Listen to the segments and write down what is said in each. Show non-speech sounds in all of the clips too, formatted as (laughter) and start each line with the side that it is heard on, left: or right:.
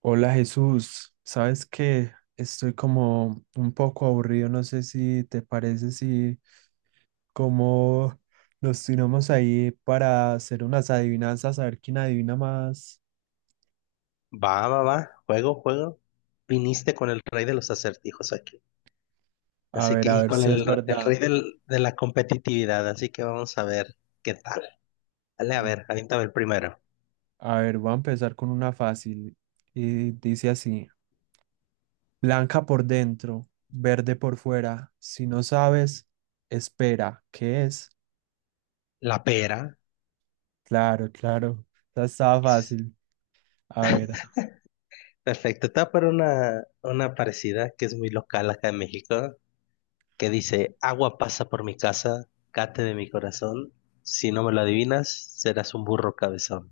right: Hola Jesús, sabes que estoy como un poco aburrido, no sé si te parece si como nos tiramos ahí para hacer unas adivinanzas, a ver quién adivina más,
left: Va, va, va, juego, juego. Viniste con el rey de los acertijos aquí. Así que,
right: a
left: y
right: ver
left: con
right: si es
left: el
right: verdad.
left: rey de la competitividad, así que vamos a ver qué tal. Dale, a
right: Mm,
left: ver, avíntame el primero.
right: A ver, voy a empezar con una fácil y dice así, blanca por dentro, verde por fuera, si no sabes, espera, ¿qué es?
left: La pera.
right: Claro, claro, esa estaba fácil, a ver.
left: Perfecto, te voy a poner una parecida que es muy local acá en México, que dice, agua pasa por mi casa, cate de mi corazón, si no me lo adivinas, serás un burro cabezón.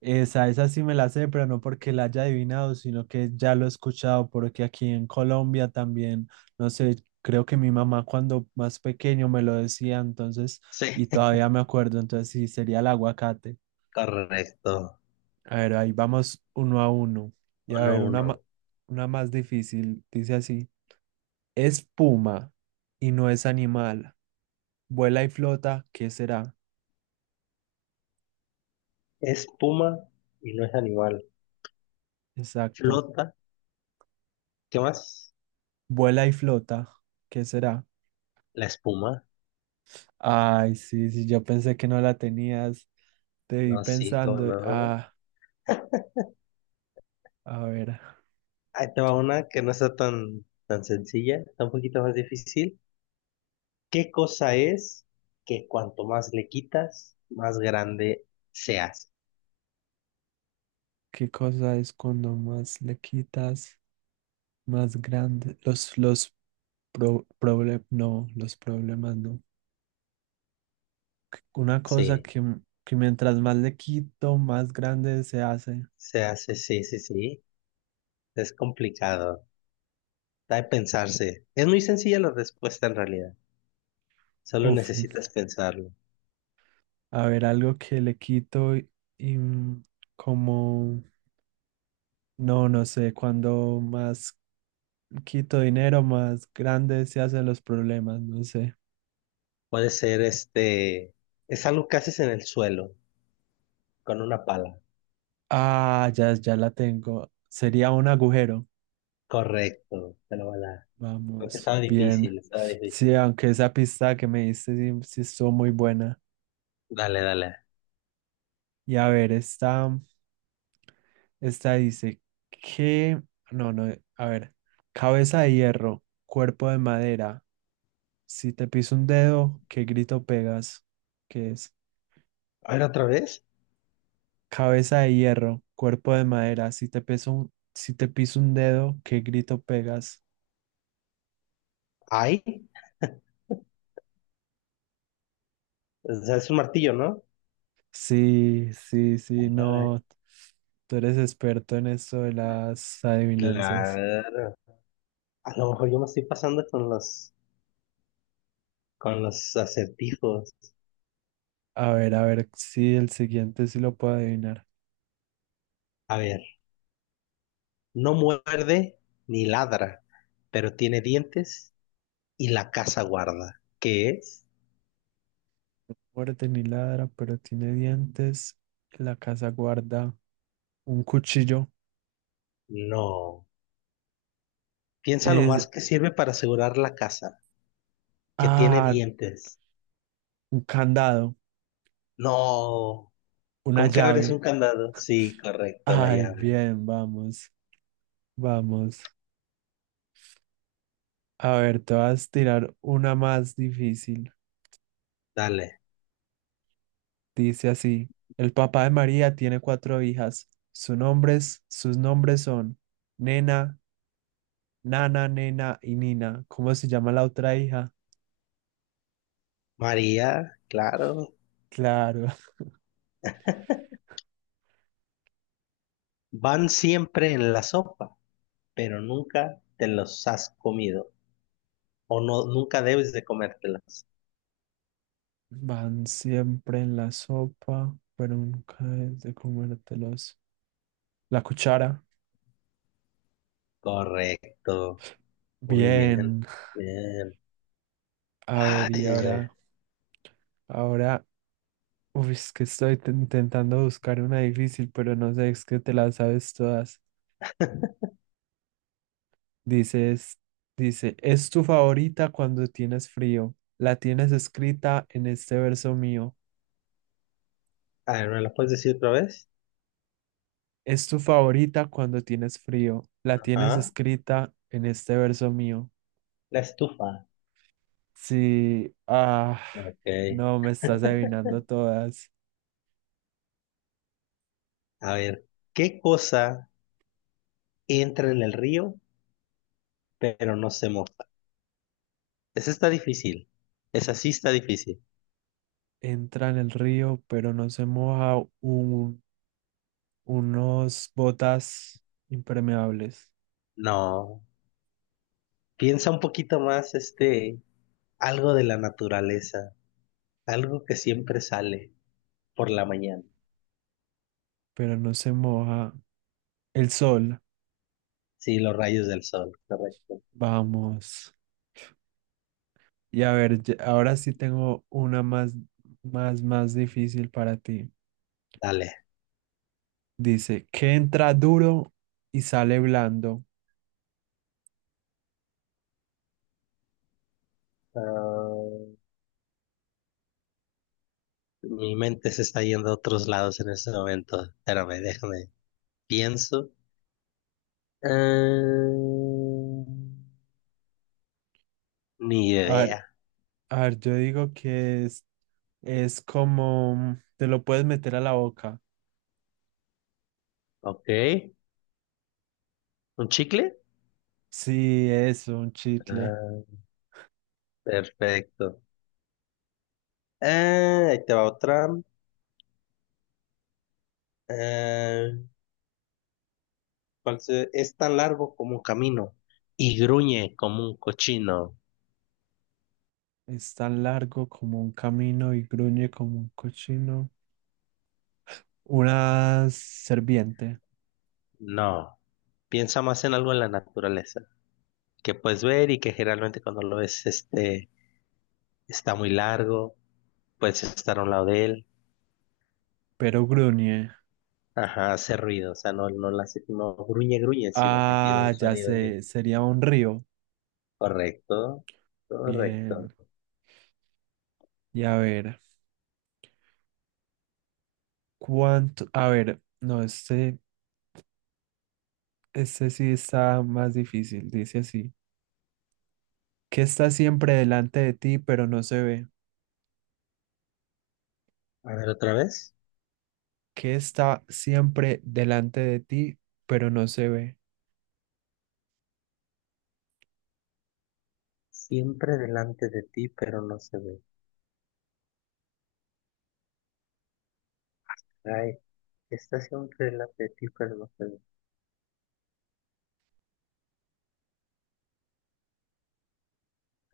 right: Esa sí me la sé, pero no porque la haya adivinado, sino que ya lo he escuchado, porque aquí en Colombia también, no sé, creo que mi mamá cuando más pequeño me lo decía, entonces,
left: Sí,
right: y todavía me acuerdo, entonces sí, sería el aguacate.
left: (laughs) correcto,
right: A ver, ahí vamos uno a uno. Y a
left: uno,
right: ver,
left: uno.
right: una más difícil, dice así, es puma y no es animal, vuela y flota, ¿qué será?
left: Es puma y no es animal,
right: Exacto,
left: flota. ¿Qué más?
right: vuela y flota, ¿qué será?
left: La espuma.
right: Ay, sí, sí, yo pensé que no la tenías. Te vi
left: No, sí, cómo
right: pensando,
left: no.
right: ah, a ver,
left: Ahí te va una que no está tan, tan sencilla, está un poquito más difícil. ¿Qué cosa es que cuanto más le quitas, más grande se hace?
right: ¿qué cosa es cuando más le quitas, más grande? Los problemas, no, los problemas no. Una cosa
left: Sí,
right: que, que mientras más le quito, más grande se hace.
left: se hace, sí, sí, sí. Es complicado. Da de pensarse. Es muy sencilla la respuesta en realidad. Solo
right: Uf,
left: necesitas pensarlo.
right: a ver, algo que le quito y, como, no, no sé, cuando más quito dinero, más grande se hacen los problemas, no sé.
left: Puede ser este. Es algo que haces en el suelo, con una pala.
right: Ah, ya, ya la tengo. Sería un agujero.
left: Correcto, te lo voy a dar. Porque
right: Vamos,
left: estaba
right: bien.
left: difícil, estaba
right: Sí,
left: difícil.
right: aunque esa pista que me diste sí, sí estuvo muy buena.
left: Dale, dale.
right: Y a ver, esta dice que, no, no, a ver, cabeza de hierro, cuerpo de madera. Si te piso un dedo, ¿qué grito pegas? ¿Qué es?
left: A ver, otra vez.
right: Cabeza de hierro, cuerpo de madera. Si te piso un dedo, ¿qué grito pegas?
left: Ay, o sea, es un martillo, ¿no?
right: Sí, sí, sí,
left: Ay,
right: no. Tú eres experto en esto de las adivinanzas.
left: claro. A lo mejor yo me estoy pasando con los acertijos.
right: A ver si el siguiente sí lo puedo adivinar.
left: A ver, no muerde ni ladra, pero tiene dientes y la casa guarda. ¿Qué es?
right: Muerde ni ladra, pero tiene dientes. En la casa guarda un cuchillo.
left: No. Piensa lo
right: Es,
left: más que sirve para asegurar la casa, que tiene
right: ah,
left: dientes.
right: un candado,
left: No.
right: una
left: ¿Con qué abres un
right: llave.
left: candado? Sí, correcto, la
right: Ay,
left: llave.
right: bien, vamos, vamos. A ver, te vas a tirar una más difícil.
left: Dale.
right: Dice así, el papá de María tiene cuatro hijas. Sus nombres son Nena, Nana, Nena y Nina. ¿Cómo se llama la otra hija?
left: María, claro.
right: Claro.
left: Van siempre en la sopa, pero nunca te los has comido o no, nunca debes de comértelas.
right: Van siempre en la sopa, pero nunca es de comértelos. La cuchara.
left: Correcto. Muy bien.
right: Bien.
left: Bien.
right: A
left: Ay,
right: ver, y
left: ay, ay.
right: ahora, ahora, uy, es que estoy intentando buscar una difícil, pero no sé, es que te las sabes todas. Dices, dice, es tu favorita cuando tienes frío. La tienes escrita en este verso mío.
left: A ver, ¿me lo puedes decir otra vez?
right: Es tu favorita cuando tienes frío. La tienes
left: Ajá.
right: escrita en este verso mío.
left: La estufa.
right: Sí, ah,
left: Ok.
right: no, me estás adivinando todas.
left: A ver, ¿qué cosa entra en el río pero no se moja? Esa está difícil. Esa sí está difícil.
right: Entra en el río, pero no se moja unos botas impermeables,
left: No. Piensa un poquito más, este, algo de la naturaleza, algo que siempre sale por la mañana.
right: pero no se moja el sol.
left: Sí, los rayos del sol, correcto.
right: Vamos. Y a ver, ahora sí tengo una más, más, más difícil para ti.
left: Dale.
right: Dice, que entra duro y sale blando.
left: Ah, mi mente se está yendo a otros lados en este momento. Espérame, déjame. Pienso. Ah, ni
right: A
left: idea.
right: ver, a ver, yo digo que es como, te lo puedes meter a la boca.
left: Ok. ¿Un chicle?
right: Sí, eso, un chicle.
left: Ah, perfecto. Ah, ahí te va otra. Ah, Es tan largo como un camino y gruñe como un cochino.
right: Es tan largo como un camino y gruñe como un cochino. Una serpiente,
left: No. Piensa más en algo en la naturaleza que puedes ver y que generalmente cuando lo ves, este, está muy largo, puedes estar a un lado de él,
right: pero gruñe.
left: ajá, hace ruido, o sea, no, no, la, no gruñe, gruñe, sino que tiene un
right: Ah, ya
left: sonido bien.
right: sé, sería un río.
left: Correcto, correcto.
right: Bien. Y a ver, ¿cuánto? A ver, no, este sí está más difícil. Dice así. ¿Qué está siempre delante de ti, pero no se ve?
left: A ver, otra vez.
right: ¿Qué está siempre delante de ti, pero no se ve?
left: Siempre delante de ti, pero no se ve. Ay, está siempre delante de ti, pero no se ve.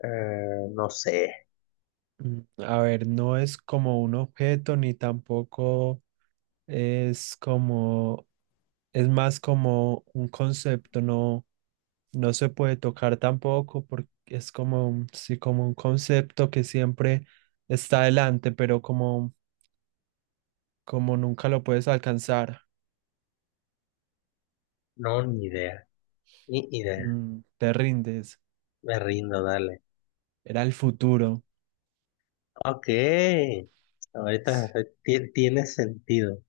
left: No sé,
right: A ver, no es como un objeto ni tampoco es como, es más como un concepto, no, no se puede tocar tampoco porque es como, sí, como un concepto que siempre está adelante, pero como, como nunca lo puedes alcanzar,
left: no, ni idea, ni idea.
right: mm, te rindes,
left: Me rindo, dale.
right: era el futuro.
left: Ok, ahorita
right: Sí,
left: tiene sentido.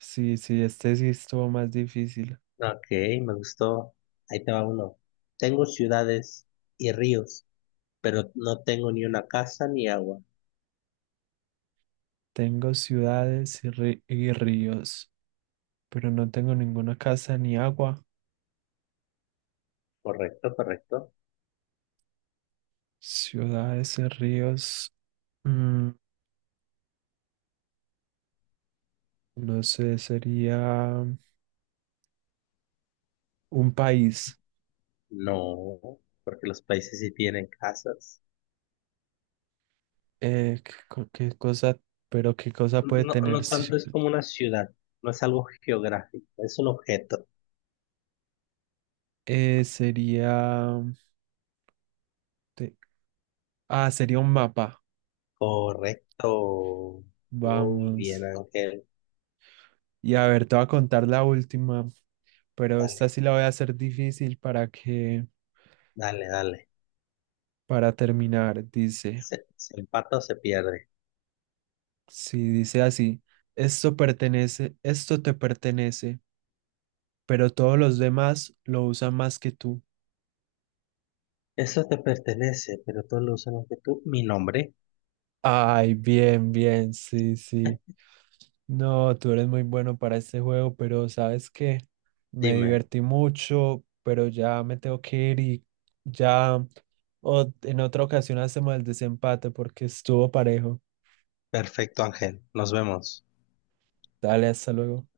right: sí, sí, este sí estuvo más difícil.
left: Ok, me gustó. Ahí te va uno. Tengo ciudades y ríos, pero no tengo ni una casa ni agua.
right: Tengo ciudades y ríos, pero no tengo ninguna casa ni agua.
left: Correcto, correcto.
right: Ciudades y ríos, mm, no sé, sería un país.
left: No, porque los países sí tienen casas.
right: Qué cosa, pero qué cosa puede
left: No,
right: tener?
left: no tanto es como una ciudad, no es algo geográfico, es un objeto.
right: Eh, te- ah, sería un mapa.
left: Correcto. Muy bien,
right: Vamos.
left: Ángel.
right: Y a ver, te voy a contar la última, pero
left: Dale,
right: esta sí la voy a hacer difícil para que,
left: dale, dale.
right: para terminar. Dice,
left: Se empata o se pierde.
right: si dice así, esto te pertenece, pero todos los demás lo usan más que tú.
left: Eso te pertenece, pero todos lo usamos que tú. Mi nombre,
right: Ay, bien, bien, sí, sí.
left: (laughs)
right: No, tú eres muy bueno para este juego, pero sabes que me
left: dime.
right: divertí mucho, pero ya me tengo que ir y ya en otra ocasión hacemos el desempate porque estuvo parejo.
left: Perfecto Ángel, nos vemos.
right: Dale, hasta luego.